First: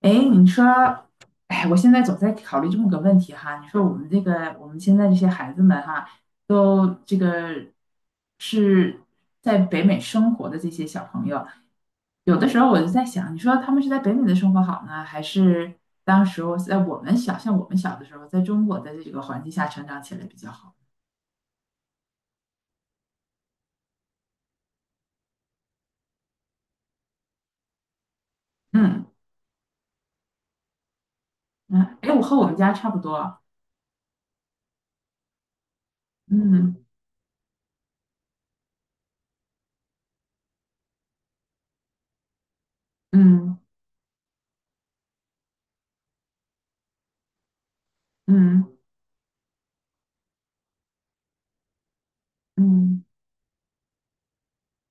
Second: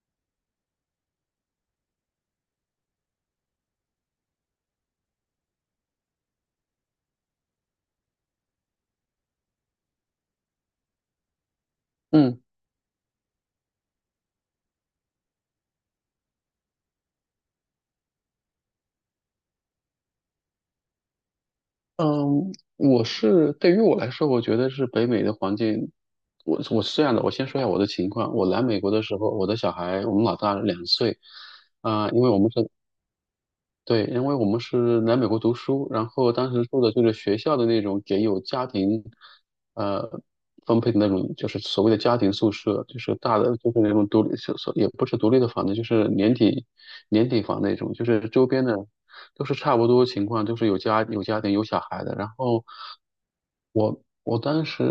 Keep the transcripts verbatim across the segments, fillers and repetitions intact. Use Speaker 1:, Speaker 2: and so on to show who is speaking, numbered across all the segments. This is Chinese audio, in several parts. Speaker 1: 哎，你说，哎，我现在总在考虑这么个问题哈。你说我们这个，我们现在这些孩子们哈，都这个是在北美生活的这些小朋友，有
Speaker 2: 嗯
Speaker 1: 的时候我就在想，你说他们是在北美的生活好呢，还是当时候在我们小，像我们小的时候，在中国的这个环境下成长起来比较好？
Speaker 2: 嗯，我是对于我来说，我觉得是北美的环境。我我是这样的，我先说一下我的情况。我来美国的
Speaker 1: 嗯
Speaker 2: 时候，我的小孩我们老大两岁。
Speaker 1: 嗯，
Speaker 2: 啊、
Speaker 1: 哎，我
Speaker 2: 因为
Speaker 1: 和
Speaker 2: 我
Speaker 1: 我
Speaker 2: 们
Speaker 1: 们
Speaker 2: 是
Speaker 1: 家差不多。
Speaker 2: 对，因为我们是来美国读书，然后当时
Speaker 1: 嗯
Speaker 2: 住的就是学校的那种给有家庭，呃，分配的那种，就是所谓的家庭宿舍，就是大的，
Speaker 1: 嗯
Speaker 2: 就是那种独立，所所也不是独立的房子，就是年底年底房那种，就是周
Speaker 1: 嗯
Speaker 2: 边
Speaker 1: 嗯。
Speaker 2: 的都是差不多情况，都是有家有家庭有小孩的，然后。
Speaker 1: 嗯，
Speaker 2: 我我当时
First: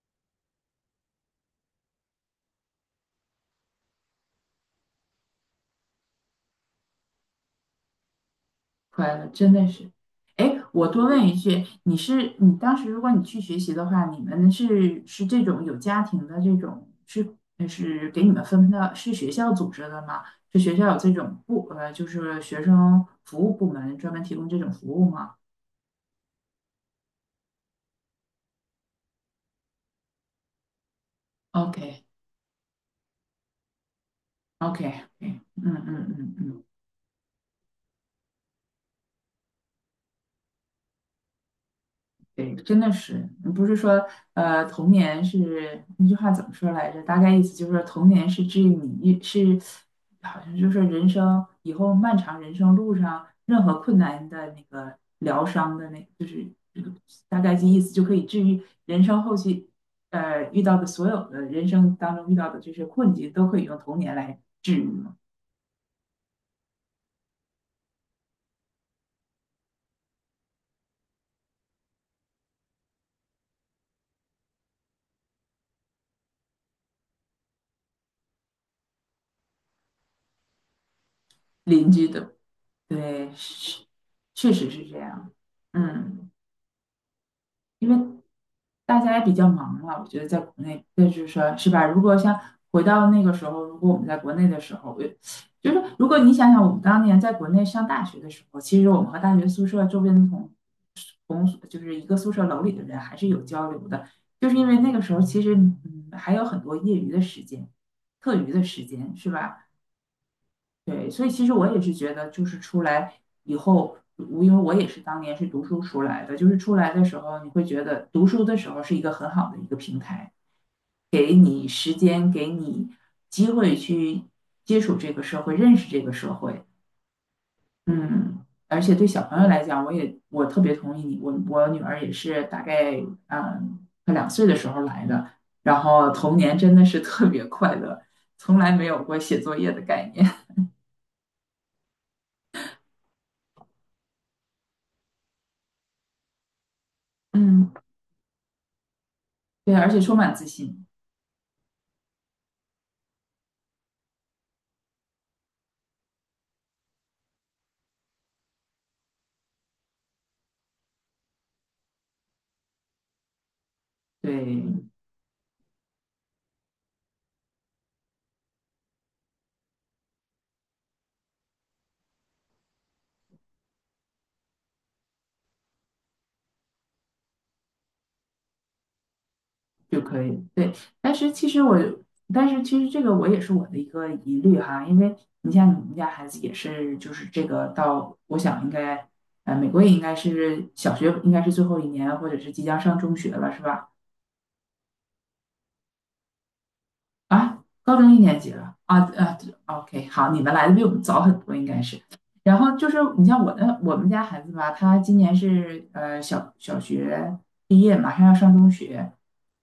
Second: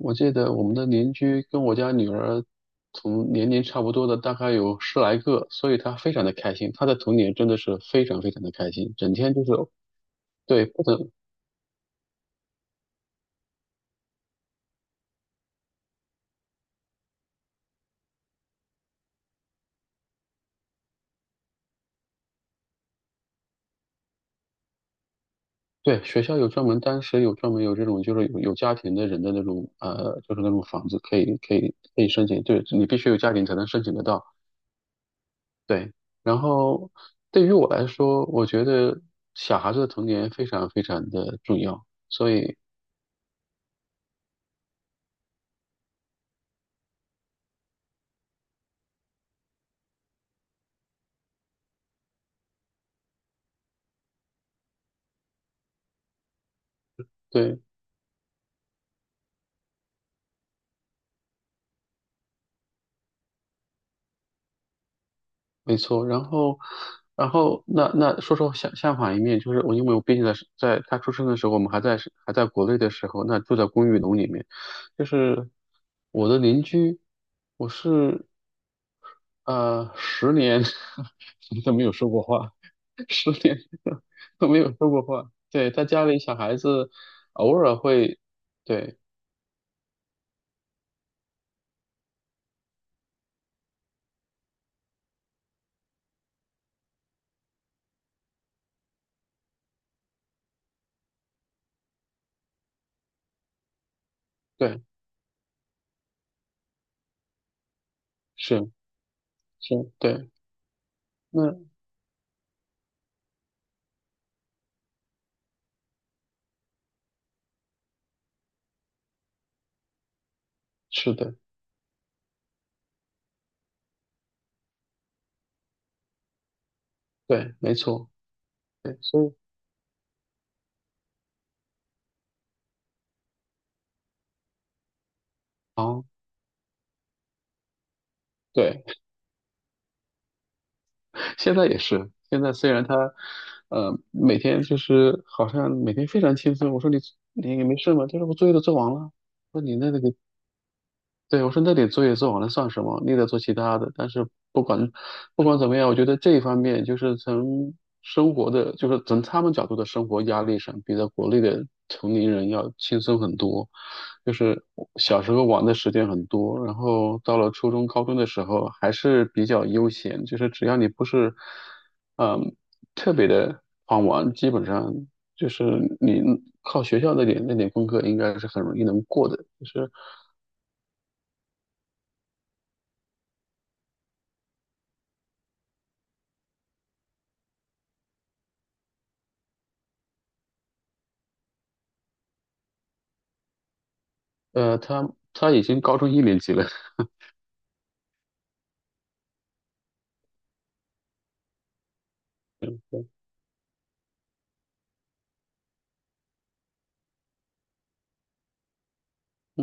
Speaker 2: 我记得我们的邻居跟我家女儿同年龄差不多的大概有十来个，所以她非常的开心。她的童年真的是非常非常的开心，整
Speaker 1: 快乐
Speaker 2: 天就
Speaker 1: 真
Speaker 2: 是。
Speaker 1: 的是，哎，
Speaker 2: 对，不
Speaker 1: 我多
Speaker 2: 能，
Speaker 1: 问一句，你是你当时如果你去学习的话，你们是是这种有家庭的这种是呃是给你们分配到是学校组织的吗？是学校有这种部呃就是学生服务部门专门提供这种服务吗
Speaker 2: 对，学校有专门当时有专门有这种，就是有有家庭的人的那种，呃就是那种房子可以可以可
Speaker 1: ？OK，
Speaker 2: 以申请，对，你必须有家庭才能申请得到。
Speaker 1: OK， OK，嗯嗯
Speaker 2: 对，
Speaker 1: 嗯
Speaker 2: 然
Speaker 1: 嗯。
Speaker 2: 后对于我来说，我觉得小孩子的童年非常非常的重要。所
Speaker 1: 对，
Speaker 2: 以，
Speaker 1: 真的是，不是说呃，童年是那句话怎么说来着？大概意思就是说，童年是治愈你，是好像就是人生以后漫长人生路上任何困难的那个疗伤的那，就是这个大概
Speaker 2: 对，
Speaker 1: 这意思就可以治愈人生后期呃遇到的所有的人生当中遇到的这些困境，都可以用童年来治愈嘛。
Speaker 2: 没错，然后，然后那那说说相相反一面，就是我因为我毕竟在是在他出生的时候，我们还在是还在国内的时候，那住在公寓楼里面，就是我的邻居，我是呃十年 都没
Speaker 1: 邻
Speaker 2: 有
Speaker 1: 居
Speaker 2: 说过
Speaker 1: 的，
Speaker 2: 话，
Speaker 1: 对，
Speaker 2: 十年
Speaker 1: 是
Speaker 2: 都
Speaker 1: 确
Speaker 2: 没
Speaker 1: 实
Speaker 2: 有
Speaker 1: 是
Speaker 2: 说
Speaker 1: 这
Speaker 2: 过话。
Speaker 1: 样，
Speaker 2: 对，他家里
Speaker 1: 嗯。
Speaker 2: 小孩子偶尔
Speaker 1: 因
Speaker 2: 会，
Speaker 1: 为
Speaker 2: 对
Speaker 1: 大家也比较忙了，我觉得在国内，这就是说，是吧？如果像回到那个时候，如果我们在国内的时候，我就是如果你想想我们当年在国内上大学的时候，其实我们和大学宿舍周边的同同就是一个宿舍楼里的人还是有交流的，就是因为
Speaker 2: 对，
Speaker 1: 那个时候其实嗯还有很多业余的时间、课余的
Speaker 2: 是
Speaker 1: 时间，是吧？
Speaker 2: 是，对，
Speaker 1: 对，所以其实我
Speaker 2: 那
Speaker 1: 也是觉得，就是出来以后，我因为我也是当年是读书出来的，就是出来的时候，你会觉得读书的时候是一个很好的一个平台，
Speaker 2: 是
Speaker 1: 给
Speaker 2: 的，
Speaker 1: 你时间，给你机会去接触这个社会，认识这个社会。
Speaker 2: 对，没错，
Speaker 1: 嗯，而且
Speaker 2: 对，
Speaker 1: 对小
Speaker 2: 所以
Speaker 1: 朋友来讲，我也我特别同意你，我我女儿也是大概嗯快两岁的时候来的，然
Speaker 2: 好。
Speaker 1: 后童年真的是特别快乐，从来
Speaker 2: 对。
Speaker 1: 没有过写作业的概念。
Speaker 2: 现在也是，现在虽然他，呃，每天就是好像每天非常轻松。我说你 你也
Speaker 1: 嗯，
Speaker 2: 没事吗？他说我作业都做完了。我说
Speaker 1: 对，
Speaker 2: 你
Speaker 1: 而
Speaker 2: 那
Speaker 1: 且
Speaker 2: 个
Speaker 1: 充满自信。
Speaker 2: 对，我说那点作业做完了算什么？你得做其他的。但是不管不管怎么样，我觉得这一方面就是从生活的，就是从他们角度的生活压力上，比在国内的同龄人要轻松很多。就是
Speaker 1: 对，
Speaker 2: 我小时候玩的时间很多，然后到了初中、高中的时候还是比较悠闲，就是只要你不是嗯特别的狂玩，基本上就是你靠学校那点那点功课应该是很容易能过的，就是。
Speaker 1: 就可以，对。但是其实我，但是其实这个我也是我的一个疑虑哈，因为你像你们家孩子也是，就是这个到，我想应该，呃，美国也应该是小学应该是最后一年，或者是即将上中学了，是吧？
Speaker 2: 呃，他他已经高中一年级了，
Speaker 1: 啊，高中一年级了啊啊对，OK，好，你们来的比我们早很多，应该是。然后就是 你像我的我们家孩子吧，他今年是呃小小学毕业，马上要上中学，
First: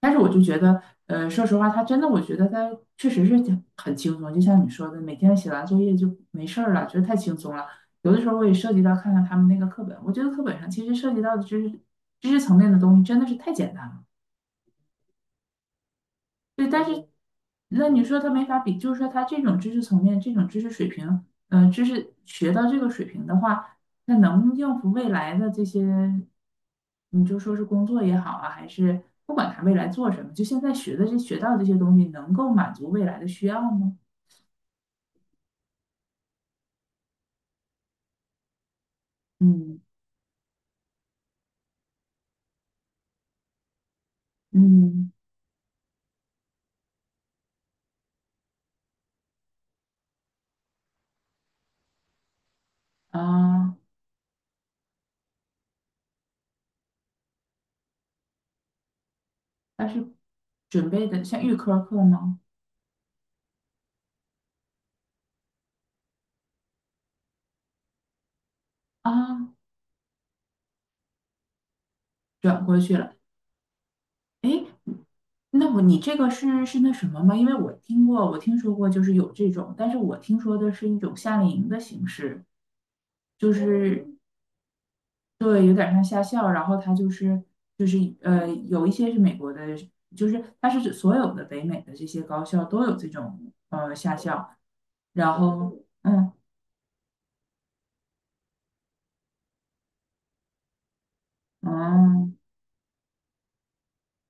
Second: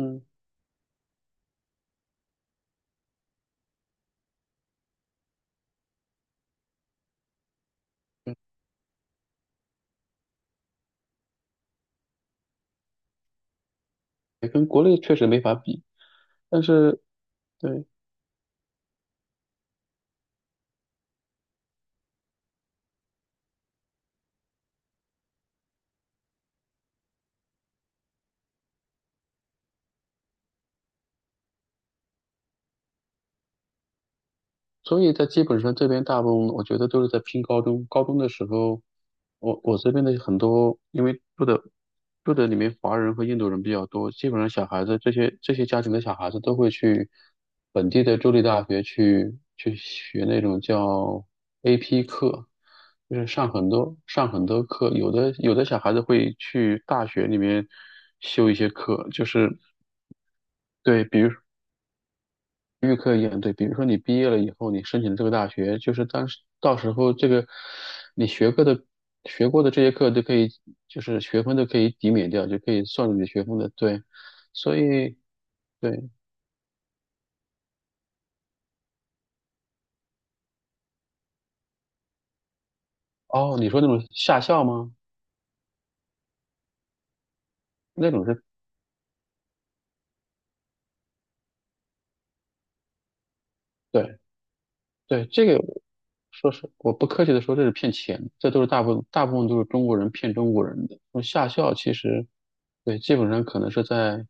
Speaker 1: 但是我就觉得，呃，说实话，他真的，我觉得他确实是挺很轻松，就像你说的，每天写完作业就没事儿了，觉得太轻松了。有的时
Speaker 2: 嗯，
Speaker 1: 候我也涉及到看看他们那个课本，我觉得课本上其实涉及到的知识知识层面的东西真的是太简单了。
Speaker 2: 跟国内确实没法比，但
Speaker 1: 对，但
Speaker 2: 是
Speaker 1: 是
Speaker 2: 对，
Speaker 1: 那你说他没法比，就是说他这种知识层面、这种知识水平，嗯、知识学到这个水平的话，那能应付未来的这些，你就说是工作也好啊，还是不管他未来做什么，就现在学的这学到这些东西，能够满足未来的需要吗？
Speaker 2: 所以在基本上这边大部分我觉得都是在拼高中。高中的时候，我我
Speaker 1: 嗯
Speaker 2: 这边的很多，因为住的住的里面华人和印度人比较多，基本上小孩子
Speaker 1: 嗯
Speaker 2: 这些这些家庭的小孩子都会去本地的州立大学去去学那种叫 A P 课，就是上很
Speaker 1: 啊，
Speaker 2: 多上很多课。有的有的小孩子会去大学里面修一些课，就是。
Speaker 1: 但是准
Speaker 2: 对，
Speaker 1: 备
Speaker 2: 比
Speaker 1: 的
Speaker 2: 如。
Speaker 1: 像预科课吗？
Speaker 2: 预科一样，对，比如说你毕业了以后，你申请这个大学，就是当时到时候，这个你学过的学
Speaker 1: 啊，
Speaker 2: 过的这些课都可以，就是学分都可以抵免掉，就
Speaker 1: 转
Speaker 2: 可
Speaker 1: 过
Speaker 2: 以
Speaker 1: 去
Speaker 2: 算
Speaker 1: 了。
Speaker 2: 入你的学分的。对，
Speaker 1: 哎，
Speaker 2: 所以
Speaker 1: 那我你
Speaker 2: 对，
Speaker 1: 这个是是那什么吗？因为我听过，我听说过，就是有这种，但是我听说的是一种夏令营的形式，就
Speaker 2: 哦，你说那种
Speaker 1: 是
Speaker 2: 下校吗？
Speaker 1: 对，有点像夏校，然后它就是就是
Speaker 2: 那种是。
Speaker 1: 呃，有一些是美国的，就是它是指所有的北美的这些高校都有这种呃夏
Speaker 2: 对，
Speaker 1: 校，
Speaker 2: 对，
Speaker 1: 然
Speaker 2: 这个
Speaker 1: 后嗯
Speaker 2: 说实，我不客气的说，这是骗钱，这都是大部分大部分都是中国人骗中国人的。那么夏校其实，
Speaker 1: 嗯。
Speaker 2: 对，基本上可能是在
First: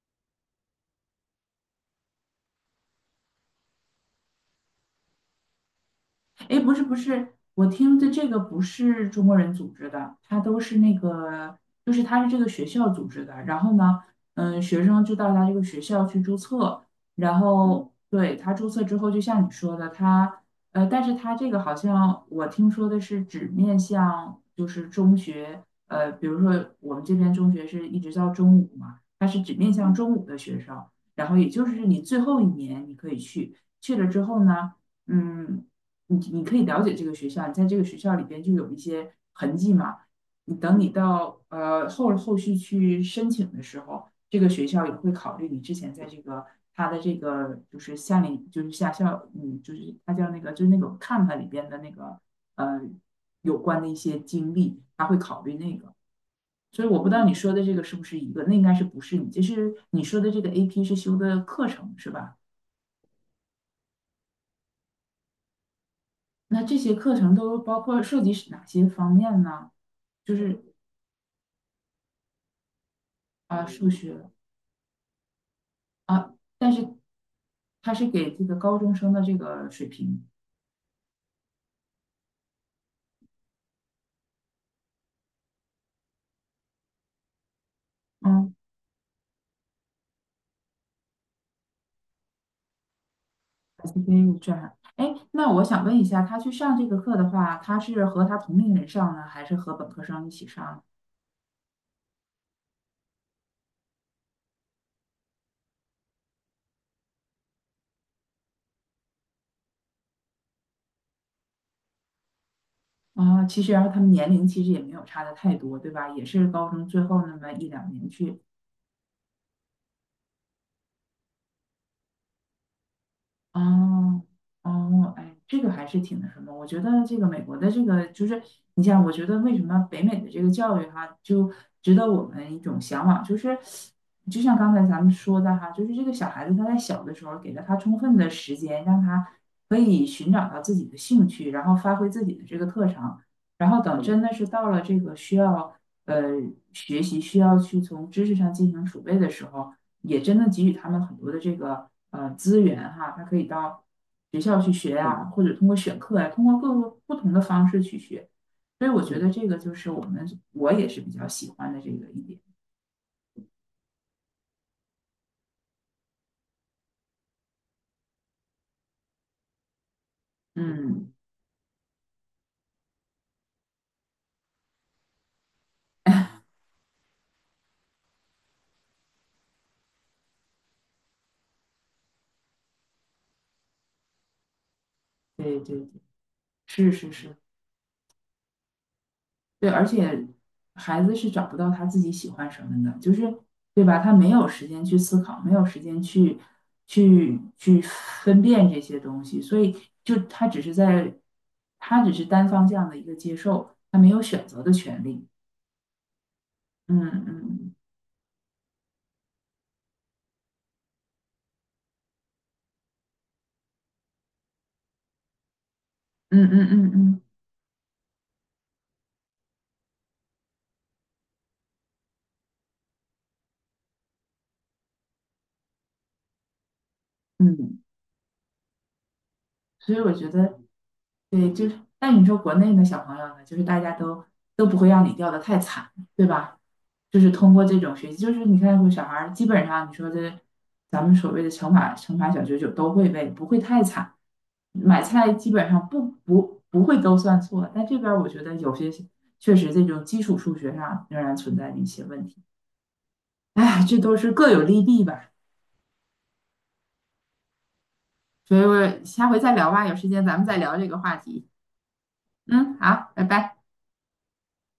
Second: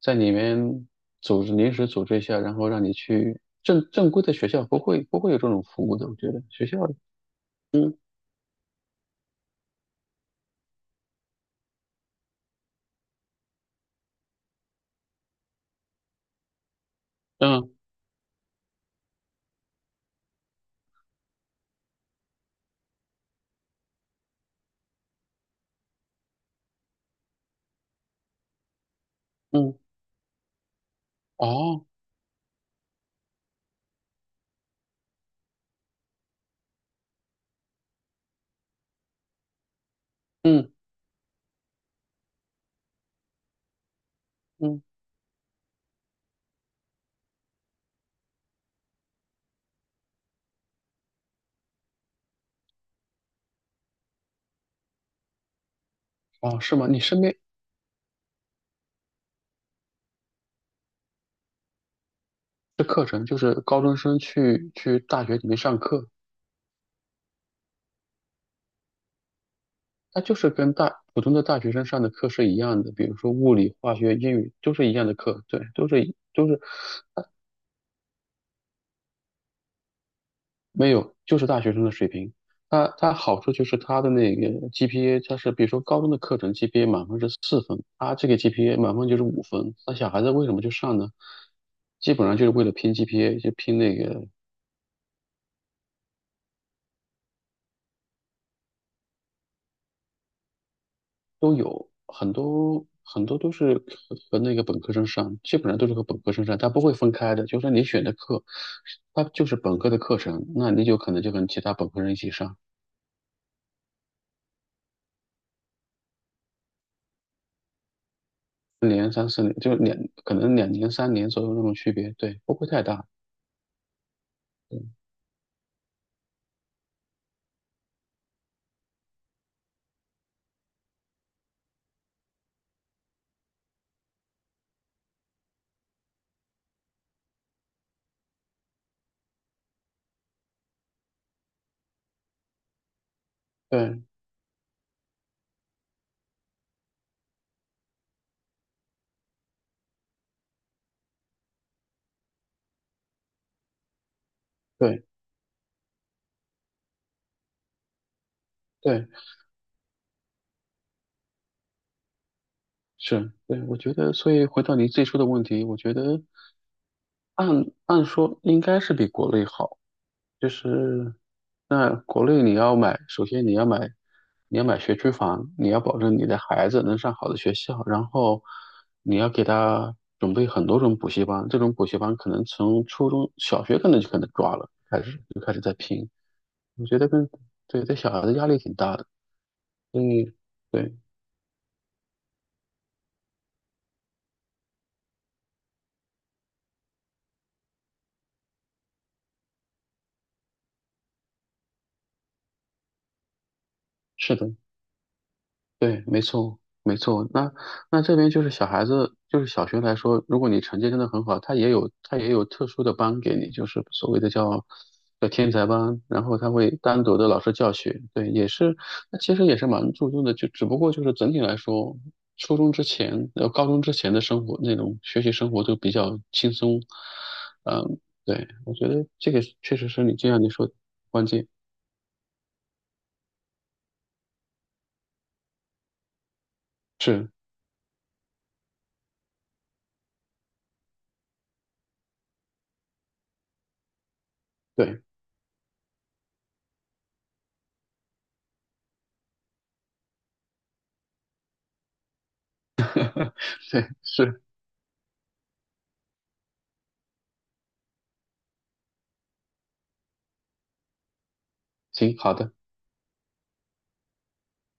Speaker 2: 在里面组织临时组织一下，然后让你去正正规的学校不会不会有这种服务的，我觉得
Speaker 1: 哎，
Speaker 2: 学
Speaker 1: 不
Speaker 2: 校，
Speaker 1: 是不是，我
Speaker 2: 嗯
Speaker 1: 听的这个不是中国人组织的，它都是那个，就是他是这个学校组织的。然后呢，嗯，学生就到他这个学校去注册，然嗯
Speaker 2: 嗯
Speaker 1: 后对他注册之后，就像你说的，他呃，但是他这个好像我听说的是只面向就是中学，呃，比如说我们这边中学是一直到中午嘛，他是只面
Speaker 2: 嗯，
Speaker 1: 向嗯中午的学生，然后也就
Speaker 2: 哦，
Speaker 1: 是你最后一年你可以去，去了之后呢。嗯，你你可以了解这个学校，你在这个学校里边就有一些痕迹嘛。你
Speaker 2: 嗯
Speaker 1: 等你到呃后后续去申请的时候，这个学
Speaker 2: 嗯，
Speaker 1: 校也会考虑你之前在这个它的这个就是夏令就是夏校，嗯，就是它叫那个就是那种看看里边的那个呃有关的一些经历，他会考虑那个。
Speaker 2: 哦，是
Speaker 1: 所
Speaker 2: 吗？
Speaker 1: 以我
Speaker 2: 你
Speaker 1: 不知
Speaker 2: 身
Speaker 1: 道你
Speaker 2: 边
Speaker 1: 说的这个是不是一个，那应该是不是你？就是你说的这个 A P 是修的课程是吧？
Speaker 2: 的课程就是高中生去去大学里面上课。
Speaker 1: 那这些课程都包括涉及哪些方面呢？
Speaker 2: 它就
Speaker 1: 就
Speaker 2: 是跟
Speaker 1: 是
Speaker 2: 大普通的大学生上的课是一样的，比如说物
Speaker 1: 啊，
Speaker 2: 理、
Speaker 1: 数
Speaker 2: 化学、
Speaker 1: 学
Speaker 2: 英语都是一样的课，对，都是一
Speaker 1: 啊，
Speaker 2: 都是
Speaker 1: 但是他是给这个高中生的这个水平，
Speaker 2: 没有，就是大学生的水平。它它好处就是它的那个 G P A，它是比如说高中的课程 G P A 满分是四分，它这个
Speaker 1: 嗯，
Speaker 2: GPA 满分就是五分。那小孩子为什么去上呢？基本上就是为了拼 G P A，就拼
Speaker 1: s
Speaker 2: 那
Speaker 1: P
Speaker 2: 个。
Speaker 1: a 这样。哎，那我想问一下，他去上这个课的话，他是和他同龄人上呢，还是和本科生一起上？
Speaker 2: 都有很多很多都是和和那个本科生上，基本上都是和本科生上，它不会分开的。就是说你选的课，它就是本科的课程，那你就可能就跟其他本科生一起上，
Speaker 1: 啊，其实然后他们年龄其实也没有差的太多，对吧？也是高中最后那么一两年去
Speaker 2: 两年、三四年，就两可能两年、三年左右那种区别，对，不会太大。
Speaker 1: 哦
Speaker 2: 对
Speaker 1: 哦，哎，这个还是挺那什么。我觉得这个美国的这个就是，你像我觉得为什么北美的这个教育哈，就值得我们一种向往，就是就像刚才咱们说的哈，就是这个小孩子他在小的时候给了他充分的时间，让他可以寻找到自己的兴趣，然后发挥自己的这个特长，然后等嗯
Speaker 2: 对
Speaker 1: 真的是到了这个需要呃学习需要去从知识上进行储备的时候。也真的给予他们很多的这个呃资源哈，他可以到学校去学
Speaker 2: 对
Speaker 1: 啊，嗯或者通过选课呀、通过各个不同的方式去学。所以我
Speaker 2: 对，
Speaker 1: 觉嗯得这个就是我们我也是比较喜欢的这个一点。
Speaker 2: 是，对，我觉得，所以回到你最初的问题，我觉得按按说应该是比国内好，就
Speaker 1: 嗯，
Speaker 2: 是那国内你要买，首先你要买，你要买学区房，你要保证你的孩子能上好的学校，然后你要给他准备很多种补习班，这种补习班可能从初中小学可能就可能抓了，开始就开
Speaker 1: 对
Speaker 2: 始在
Speaker 1: 对对，
Speaker 2: 拼，我
Speaker 1: 是
Speaker 2: 觉得
Speaker 1: 是
Speaker 2: 跟
Speaker 1: 是。
Speaker 2: 对对，小孩的压力挺大的，
Speaker 1: 对，而
Speaker 2: 所
Speaker 1: 且
Speaker 2: 以对，
Speaker 1: 孩子是找不到他自己喜欢什么的，就是对吧？他没有时间去思考，没有时间去去去分辨这些东西，所以就他只是在，他只是单方向的一个接受，他没有
Speaker 2: 是
Speaker 1: 选
Speaker 2: 的。
Speaker 1: 择的权利。
Speaker 2: 对，没错，没
Speaker 1: 嗯
Speaker 2: 错。那
Speaker 1: 嗯
Speaker 2: 那这边就是小孩子，就是小学来说，如果你成绩真的很好，他也有他也有特殊的班给你，就是所谓的叫叫天才班，然后
Speaker 1: 嗯
Speaker 2: 他
Speaker 1: 嗯
Speaker 2: 会
Speaker 1: 嗯
Speaker 2: 单独
Speaker 1: 嗯
Speaker 2: 的老师教学。对，也是，那其实也是蛮注重的，就只不过就是整体来说，初中之前呃高中之前的生活，那种学习生活就比较轻松。
Speaker 1: 嗯，
Speaker 2: 嗯，对，我觉得这个确实
Speaker 1: 所以
Speaker 2: 是
Speaker 1: 我
Speaker 2: 你
Speaker 1: 觉
Speaker 2: 就像你
Speaker 1: 得。
Speaker 2: 说的关键
Speaker 1: 对，就是，但你说国内的小朋友呢，就是大家都都不会让你掉的太惨，对吧？就
Speaker 2: 是，
Speaker 1: 是通过这种学习，就是你看，有小孩儿基本上你说这，咱们所谓的乘法乘法小九九都会背，不会太惨。
Speaker 2: 对
Speaker 1: 买 菜基本上不不不会都算错，但这边儿我觉得有些确实这种基础数学上仍然存在着一些问题。哎，
Speaker 2: 对
Speaker 1: 这都是
Speaker 2: 是，
Speaker 1: 各有利弊吧，所以我下回再聊吧，有时间咱们再聊这个话题。
Speaker 2: 行，好的。
Speaker 1: 嗯，好，拜拜。